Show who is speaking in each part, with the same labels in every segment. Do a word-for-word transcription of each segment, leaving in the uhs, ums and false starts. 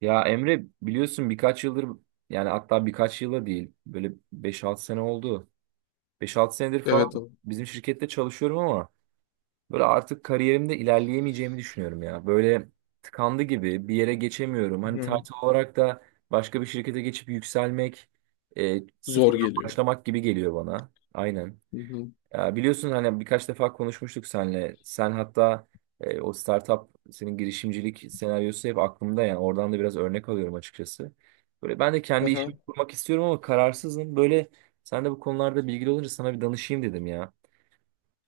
Speaker 1: Ya Emre biliyorsun birkaç yıldır yani hatta birkaç yıla değil böyle beş altı sene oldu. Beş altı senedir
Speaker 2: Evet
Speaker 1: falan
Speaker 2: abi.
Speaker 1: bizim şirkette çalışıyorum ama böyle artık kariyerimde ilerleyemeyeceğimi düşünüyorum ya. Böyle tıkandı gibi bir yere geçemiyorum.
Speaker 2: Hı
Speaker 1: Hani
Speaker 2: hı.
Speaker 1: title olarak da başka bir şirkete geçip yükselmek e,
Speaker 2: Zor
Speaker 1: sıfırdan
Speaker 2: geliyor.
Speaker 1: başlamak gibi geliyor bana. Aynen.
Speaker 2: Hı hı.
Speaker 1: Ya biliyorsun hani birkaç defa konuşmuştuk seninle. Sen hatta e, o startup senin girişimcilik senaryosu hep aklımda yani oradan da biraz örnek alıyorum açıkçası. Böyle ben de kendi işimi
Speaker 2: Aha.
Speaker 1: kurmak istiyorum ama kararsızım. Böyle sen de bu konularda bilgili olunca sana bir danışayım dedim ya.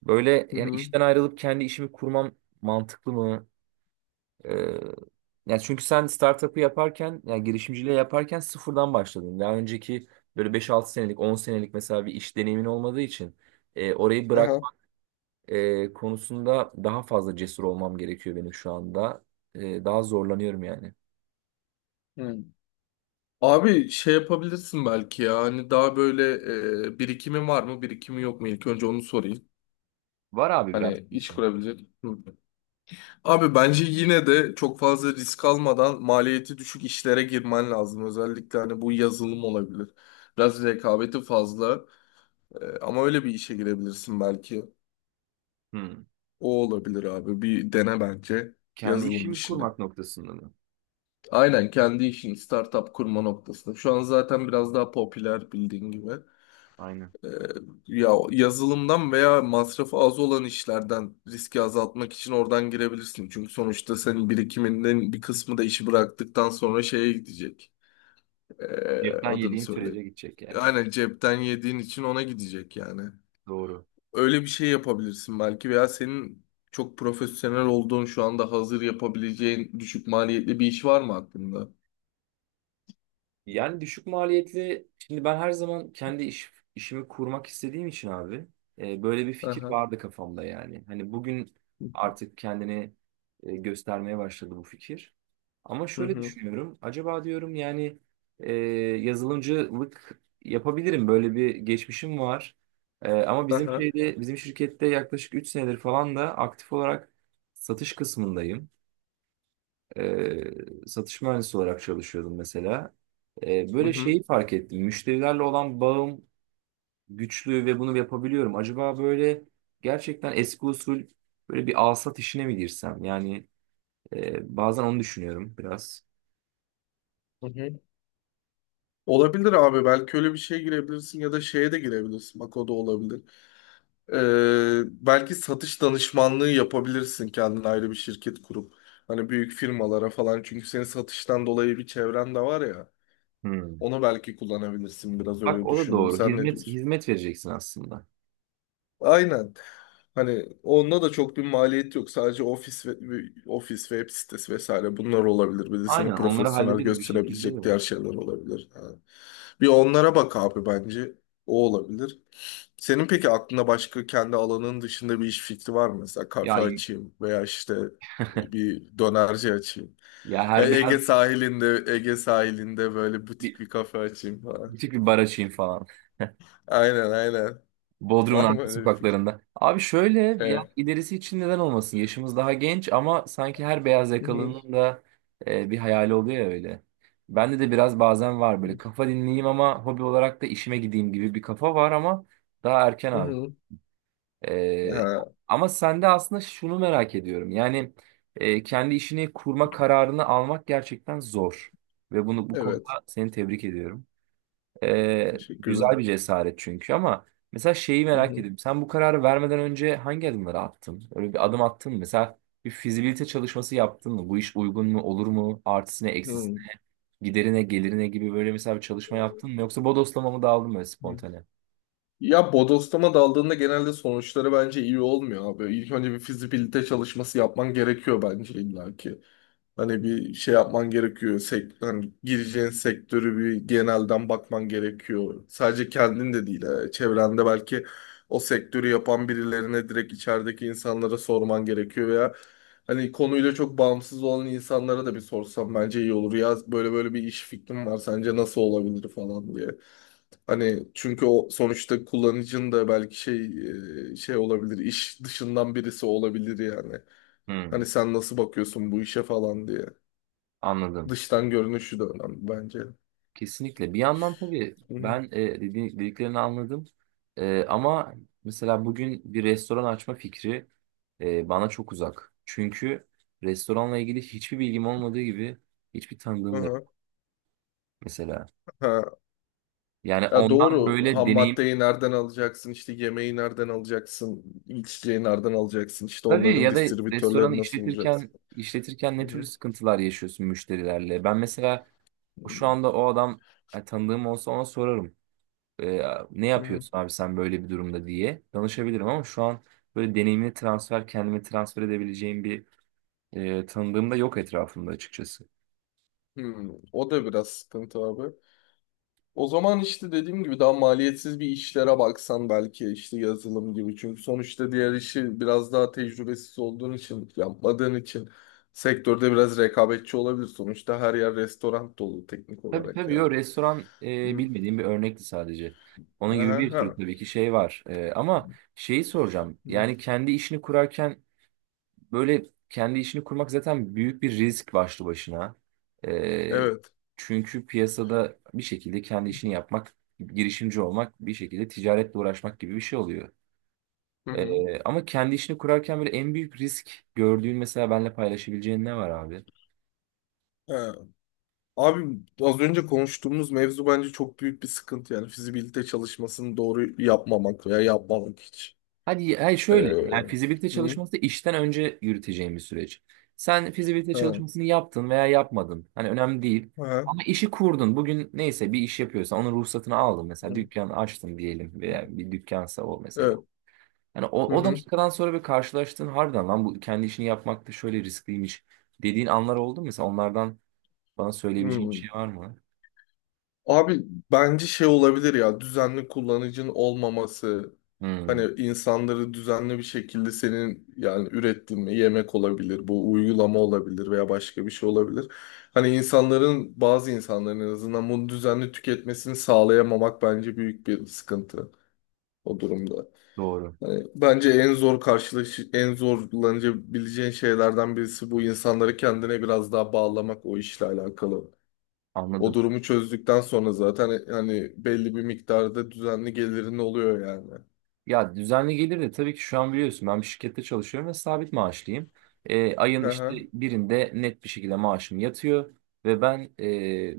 Speaker 1: Böyle
Speaker 2: Hı
Speaker 1: yani
Speaker 2: hı.
Speaker 1: işten ayrılıp kendi işimi kurmam mantıklı mı? Ee, Yani çünkü sen startup'ı yaparken yani girişimciliği yaparken sıfırdan başladın. Daha önceki böyle beş altı senelik on senelik mesela bir iş deneyimin olmadığı için e, orayı bırak
Speaker 2: aha.
Speaker 1: e, konusunda daha fazla cesur olmam gerekiyor benim şu anda. E, daha zorlanıyorum yani.
Speaker 2: Hı. Abi şey yapabilirsin belki ya hani daha böyle e, birikimi var mı birikimi yok mu ilk önce onu sorayım.
Speaker 1: Var abi biraz
Speaker 2: Hani
Speaker 1: bir
Speaker 2: iş
Speaker 1: işim.
Speaker 2: kurabilecek. Hı. Abi bence yine de çok fazla risk almadan maliyeti düşük işlere girmen lazım. Özellikle hani bu yazılım olabilir. Biraz rekabeti fazla E, ama öyle bir işe girebilirsin belki.
Speaker 1: Hmm.
Speaker 2: O olabilir abi bir dene bence
Speaker 1: Kendi
Speaker 2: yazılım
Speaker 1: işimi
Speaker 2: işini.
Speaker 1: kurmak noktasında mı?
Speaker 2: Aynen kendi işin startup kurma noktasında. Şu an zaten biraz daha popüler bildiğin gibi.
Speaker 1: Aynen.
Speaker 2: Ee, ya yazılımdan veya masrafı az olan işlerden riski azaltmak için oradan girebilirsin. Çünkü sonuçta senin birikiminden bir kısmı da işi bıraktıktan sonra şeye gidecek. Ee,
Speaker 1: Cepten
Speaker 2: adını
Speaker 1: yediğim
Speaker 2: söyle.
Speaker 1: sürece gidecek yani.
Speaker 2: Aynen cepten yediğin için ona gidecek yani.
Speaker 1: Doğru.
Speaker 2: Öyle bir şey yapabilirsin belki veya senin çok profesyonel olduğun şu anda hazır yapabileceğin düşük maliyetli bir iş var mı aklında?
Speaker 1: Yani düşük maliyetli şimdi ben her zaman kendi iş, işimi kurmak istediğim için abi e, böyle bir fikir
Speaker 2: Aha.
Speaker 1: vardı kafamda yani. Hani bugün artık kendini e, göstermeye başladı bu fikir. Ama
Speaker 2: Hı
Speaker 1: şöyle
Speaker 2: hı.
Speaker 1: düşünüyorum. Acaba diyorum yani e, yazılımcılık yapabilirim. Böyle bir geçmişim var. E, ama bizim
Speaker 2: Aha.
Speaker 1: şeyde bizim şirkette yaklaşık üç senedir falan da aktif olarak satış kısmındayım. E, satış mühendisi olarak çalışıyordum mesela. E,
Speaker 2: Hı
Speaker 1: böyle
Speaker 2: hı.
Speaker 1: şeyi fark ettim. Müşterilerle olan bağım güçlü ve bunu yapabiliyorum. Acaba böyle gerçekten eski usul böyle bir alsat işine mi girsem? Yani e, bazen onu düşünüyorum biraz.
Speaker 2: Hı hı. Olabilir abi. Belki öyle bir şeye girebilirsin ya da şeye de girebilirsin. Bak o da olabilir. Ee, belki satış danışmanlığı yapabilirsin kendine ayrı bir şirket kurup. Hani büyük firmalara falan. Çünkü senin satıştan dolayı bir çevren de var ya.
Speaker 1: Hmm.
Speaker 2: Onu belki kullanabilirsin biraz
Speaker 1: Bak
Speaker 2: öyle
Speaker 1: o da
Speaker 2: düşündüm.
Speaker 1: doğru.
Speaker 2: Sen ne
Speaker 1: Hizmet
Speaker 2: diyorsun?
Speaker 1: hizmet vereceksin aslında.
Speaker 2: Aynen. Hani onda da çok bir maliyet yok. Sadece ofis ve ofis web sitesi vesaire bunlar olabilir. Bir de
Speaker 1: Aynen
Speaker 2: seni
Speaker 1: onları
Speaker 2: profesyonel
Speaker 1: hallederiz bir şekilde
Speaker 2: gösterebilecek
Speaker 1: de.
Speaker 2: diğer şeyler olabilir. Ha. Bir onlara bak abi bence. O olabilir. Senin peki aklında başka kendi alanın dışında bir iş fikri var mı? Mesela
Speaker 1: Ya
Speaker 2: kafe açayım veya işte e, bir dönerci açayım.
Speaker 1: ya her
Speaker 2: Ve Ege
Speaker 1: beyaz
Speaker 2: sahilinde Ege sahilinde böyle
Speaker 1: bir
Speaker 2: butik bir kafe açayım falan.
Speaker 1: küçük bir bar açayım falan.
Speaker 2: Aynen aynen.
Speaker 1: Bodrum'un
Speaker 2: Var mı
Speaker 1: arka
Speaker 2: öyle bir fikir?
Speaker 1: sokaklarında. Abi şöyle yani
Speaker 2: Evet.
Speaker 1: ilerisi için neden olmasın? Yaşımız daha genç ama sanki her beyaz
Speaker 2: Hı
Speaker 1: yakalının da e, bir hayali oluyor ya öyle. Bende de biraz bazen var böyle
Speaker 2: hı.
Speaker 1: kafa dinleyeyim ama hobi olarak da işime gideyim gibi bir kafa var ama daha erken
Speaker 2: Hı
Speaker 1: abi.
Speaker 2: hı.
Speaker 1: E,
Speaker 2: Ha,
Speaker 1: Ama sende aslında şunu merak ediyorum. Yani e, kendi işini kurma kararını almak gerçekten zor. Ve bunu bu konuda
Speaker 2: evet.
Speaker 1: seni tebrik ediyorum. Ee,
Speaker 2: Teşekkürler.
Speaker 1: güzel bir cesaret çünkü ama mesela şeyi
Speaker 2: Hı
Speaker 1: merak
Speaker 2: hı.
Speaker 1: ediyorum. Sen bu kararı vermeden önce hangi adımları attın? Öyle bir adım attın mı? Mesela bir fizibilite çalışması yaptın mı? Bu iş uygun mu? Olur mu? Artısı ne?
Speaker 2: Hı
Speaker 1: Eksisi? Giderine, gelirine gibi böyle mesela bir çalışma yaptın mı? Yoksa bodoslama mı daldın böyle
Speaker 2: hı.
Speaker 1: spontane?
Speaker 2: Ya bodoslama daldığında genelde sonuçları bence iyi olmuyor abi. İlk önce bir fizibilite çalışması yapman gerekiyor bence illaki. Hani bir şey yapman gerekiyor. Sek hani gireceğin sektörü bir genelden bakman gerekiyor. Sadece kendin de değil. e, Çevrende belki o sektörü yapan birilerine direkt içerideki insanlara sorman gerekiyor veya hani konuyla çok bağımsız olan insanlara da bir sorsam bence iyi olur. Ya böyle böyle bir iş fikrim var. Sence nasıl olabilir falan diye. Hani çünkü o sonuçta kullanıcının da belki şey e, şey olabilir. İş dışından birisi olabilir yani. Hani
Speaker 1: Hmm,
Speaker 2: sen nasıl bakıyorsun bu işe falan diye.
Speaker 1: anladım.
Speaker 2: Dıştan görünüşü de önemli bence. Hı
Speaker 1: Kesinlikle. Bir yandan tabii
Speaker 2: hı.
Speaker 1: ben e, dedi- dediklerini anladım. E, ama mesela bugün bir restoran açma fikri e, bana çok uzak. Çünkü restoranla ilgili hiçbir bilgim olmadığı gibi hiçbir tanıdığım da yok mesela.
Speaker 2: Ha.
Speaker 1: Yani
Speaker 2: Ya
Speaker 1: ondan
Speaker 2: doğru.
Speaker 1: böyle
Speaker 2: Ham
Speaker 1: deneyim
Speaker 2: maddeyi nereden alacaksın? İşte yemeği nereden alacaksın? İçeceği nereden alacaksın? İşte
Speaker 1: tabii
Speaker 2: onların
Speaker 1: ya da restoranı
Speaker 2: distribütörleri nasıl bulacaksın?
Speaker 1: işletirken işletirken
Speaker 2: Hı
Speaker 1: ne türlü
Speaker 2: hı.
Speaker 1: sıkıntılar yaşıyorsun müşterilerle? Ben mesela şu anda o adam e, tanıdığım olsa ona sorarım. e, ne
Speaker 2: Hı hı.
Speaker 1: yapıyorsun abi sen böyle bir durumda diye danışabilirim ama şu an böyle deneyimli transfer kendimi transfer edebileceğim bir e, tanıdığım da yok etrafımda açıkçası.
Speaker 2: Hı. O da biraz sıkıntı abi. O zaman işte dediğim gibi daha maliyetsiz bir işlere baksan belki işte yazılım gibi. Çünkü sonuçta diğer işi biraz daha tecrübesiz olduğun için, yapmadığın için sektörde biraz rekabetçi olabilir. Sonuçta her yer restoran dolu teknik
Speaker 1: Tabii
Speaker 2: olarak
Speaker 1: tabii
Speaker 2: yani.
Speaker 1: yo restoran e,
Speaker 2: Hı.
Speaker 1: bilmediğim bir örnekti sadece. Onun gibi
Speaker 2: Aha,
Speaker 1: bir sürü
Speaker 2: ha.
Speaker 1: tabii ki şey var. E, ama şeyi soracağım.
Speaker 2: Hı.
Speaker 1: Yani kendi işini kurarken böyle kendi işini kurmak zaten büyük bir risk başlı başına. E,
Speaker 2: Evet.
Speaker 1: Çünkü piyasada bir şekilde kendi işini yapmak, girişimci olmak bir şekilde ticaretle uğraşmak gibi bir şey oluyor.
Speaker 2: Hı hı.
Speaker 1: Ee, ama kendi işini kurarken böyle en büyük risk gördüğün mesela benimle paylaşabileceğin ne var abi?
Speaker 2: Ha. Abi az önce konuştuğumuz mevzu bence çok büyük bir sıkıntı yani fizibilite çalışmasını doğru yapmamak veya yapmamak hiç.
Speaker 1: Hadi, hayır
Speaker 2: Ee,
Speaker 1: şöyle yani fizibilite
Speaker 2: hı.
Speaker 1: çalışması da işten önce yürüteceğin bir süreç. Sen fizibilite
Speaker 2: Ha.
Speaker 1: çalışmasını yaptın veya yapmadın. Hani önemli değil.
Speaker 2: Ha.
Speaker 1: Ama işi kurdun. Bugün neyse bir iş yapıyorsan onun ruhsatını aldın. Mesela
Speaker 2: Hı.
Speaker 1: dükkan açtın diyelim veya bir dükkansa o mesela.
Speaker 2: Evet.
Speaker 1: Yani
Speaker 2: Hı
Speaker 1: o, o
Speaker 2: hı.
Speaker 1: dakikadan sonra bir karşılaştığın harbiden lan bu kendi işini yapmak da şöyle riskliymiş dediğin anlar oldu mu? Mesela onlardan bana söyleyebileceğin bir
Speaker 2: Hmm.
Speaker 1: şey var mı?
Speaker 2: Abi bence şey olabilir ya düzenli kullanıcın olmaması hani
Speaker 1: Hmm,
Speaker 2: insanları düzenli bir şekilde senin yani ürettiğin bir yemek olabilir bu uygulama olabilir veya başka bir şey olabilir. Hani insanların bazı insanların en azından bunu düzenli tüketmesini sağlayamamak bence büyük bir sıkıntı o durumda.
Speaker 1: doğru.
Speaker 2: Hani bence en zor karşılaş en zorlanabileceğin şeylerden birisi bu insanları kendine biraz daha bağlamak o işle alakalı. O
Speaker 1: Anladım.
Speaker 2: durumu çözdükten sonra zaten e, hani belli bir miktarda düzenli gelirin oluyor yani.
Speaker 1: Ya düzenli gelir de tabii ki şu an biliyorsun ben bir şirkette çalışıyorum ve sabit maaşlıyım. E, ayın
Speaker 2: Hı
Speaker 1: işte
Speaker 2: hı.
Speaker 1: birinde net bir şekilde maaşım yatıyor ve ben e,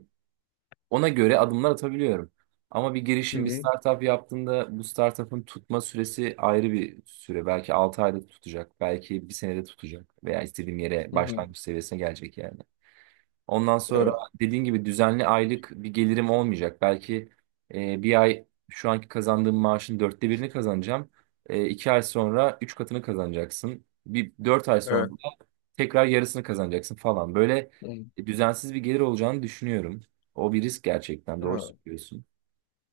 Speaker 1: ona göre adımlar atabiliyorum. Ama bir
Speaker 2: Hı
Speaker 1: girişim bir
Speaker 2: hı.
Speaker 1: startup yaptığında bu startup'ın tutma süresi ayrı bir süre. Belki altı ayda tutacak, belki bir senede tutacak veya istediğim yere
Speaker 2: Hı hı.
Speaker 1: başlangıç seviyesine gelecek yani. Ondan sonra
Speaker 2: Evet.
Speaker 1: dediğin gibi düzenli aylık bir gelirim olmayacak. Belki e, bir ay şu anki kazandığım maaşın dörtte birini kazanacağım. E, iki ay sonra üç katını kazanacaksın. Bir dört ay sonra da
Speaker 2: Evet.
Speaker 1: tekrar yarısını kazanacaksın falan. Böyle
Speaker 2: Hı.
Speaker 1: e, düzensiz bir gelir olacağını düşünüyorum. O bir risk gerçekten. Doğru
Speaker 2: Ha.
Speaker 1: söylüyorsun.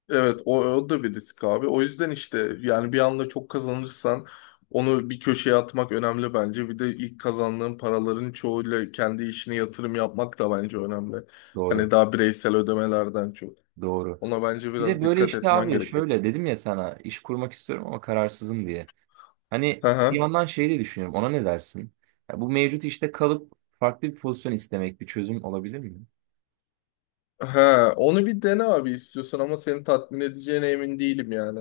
Speaker 2: Evet o, o da bir risk abi. O yüzden işte yani bir anda çok kazanırsan onu bir köşeye atmak önemli bence. Bir de ilk kazandığın paraların çoğuyla kendi işine yatırım yapmak da bence önemli.
Speaker 1: Doğru.
Speaker 2: Hani daha bireysel ödemelerden çok.
Speaker 1: Doğru.
Speaker 2: Ona bence
Speaker 1: Bir de
Speaker 2: biraz
Speaker 1: böyle
Speaker 2: dikkat
Speaker 1: işte
Speaker 2: etmen
Speaker 1: abi
Speaker 2: gerekiyor.
Speaker 1: şöyle dedim ya sana iş kurmak istiyorum ama kararsızım diye. Hani
Speaker 2: Hı
Speaker 1: bir
Speaker 2: hı.
Speaker 1: yandan şey de düşünüyorum. Ona ne dersin? Ya bu mevcut işte kalıp farklı bir pozisyon istemek bir çözüm olabilir mi?
Speaker 2: Ha, onu bir dene abi istiyorsan ama seni tatmin edeceğine emin değilim yani.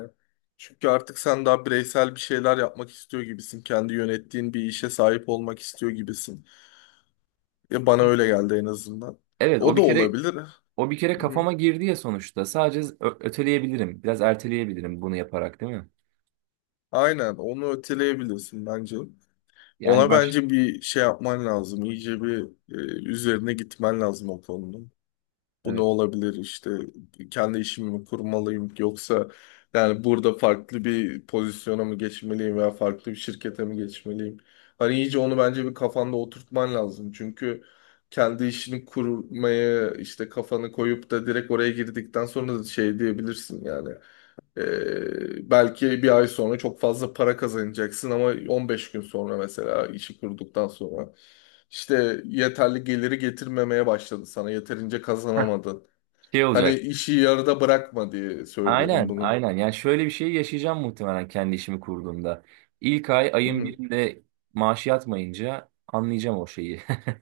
Speaker 2: Çünkü artık sen daha bireysel bir şeyler yapmak istiyor gibisin. Kendi yönettiğin bir işe sahip olmak istiyor gibisin. Ya bana öyle geldi en azından.
Speaker 1: Evet, o
Speaker 2: O da
Speaker 1: bir kere
Speaker 2: olabilir.
Speaker 1: o bir kere
Speaker 2: Hı-hı.
Speaker 1: kafama girdi ya sonuçta. Sadece ö- öteleyebilirim. Biraz erteleyebilirim bunu yaparak, değil mi?
Speaker 2: Aynen onu öteleyebilirsin bence.
Speaker 1: Yani
Speaker 2: Ona
Speaker 1: baş
Speaker 2: bence bir şey yapman lazım. İyice bir e, üzerine gitmen lazım o konunun. Bu ne
Speaker 1: Evet.
Speaker 2: olabilir işte kendi işimi mi kurmalıyım yoksa yani burada farklı bir pozisyona mı geçmeliyim veya farklı bir şirkete mi geçmeliyim? Hani iyice onu bence bir kafanda oturtman lazım. Çünkü kendi işini kurmaya işte kafanı koyup da direkt oraya girdikten sonra da şey diyebilirsin yani. Ee, belki bir ay sonra çok fazla para kazanacaksın ama on beş gün sonra mesela işi kurduktan sonra işte yeterli geliri getirmemeye başladı sana yeterince
Speaker 1: Heh,
Speaker 2: kazanamadın.
Speaker 1: şey
Speaker 2: Hani
Speaker 1: olacak.
Speaker 2: işi yarıda bırakma diye söylüyorum
Speaker 1: Aynen,
Speaker 2: bunu.
Speaker 1: aynen. Yani şöyle bir şey yaşayacağım muhtemelen kendi işimi kurduğumda. İlk ay
Speaker 2: Hı
Speaker 1: ayın
Speaker 2: hı.
Speaker 1: birinde maaşı yatmayınca anlayacağım o şeyi.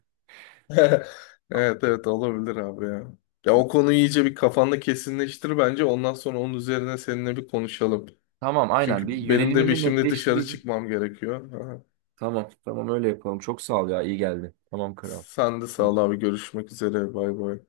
Speaker 2: Evet evet olabilir abi ya. Ya o konuyu iyice bir kafanda kesinleştir bence. Ondan sonra onun üzerine seninle bir konuşalım.
Speaker 1: Tamam, aynen.
Speaker 2: Çünkü
Speaker 1: Bir
Speaker 2: benim de bir
Speaker 1: yönelimimi
Speaker 2: şimdi dışarı
Speaker 1: netleştireyim.
Speaker 2: çıkmam gerekiyor. Aha.
Speaker 1: Tamam, tamam öyle yapalım. Çok sağ ol ya, iyi geldi. Tamam kral.
Speaker 2: Sen de sağ ol
Speaker 1: Evet.
Speaker 2: abi. Görüşmek üzere. Bay bay.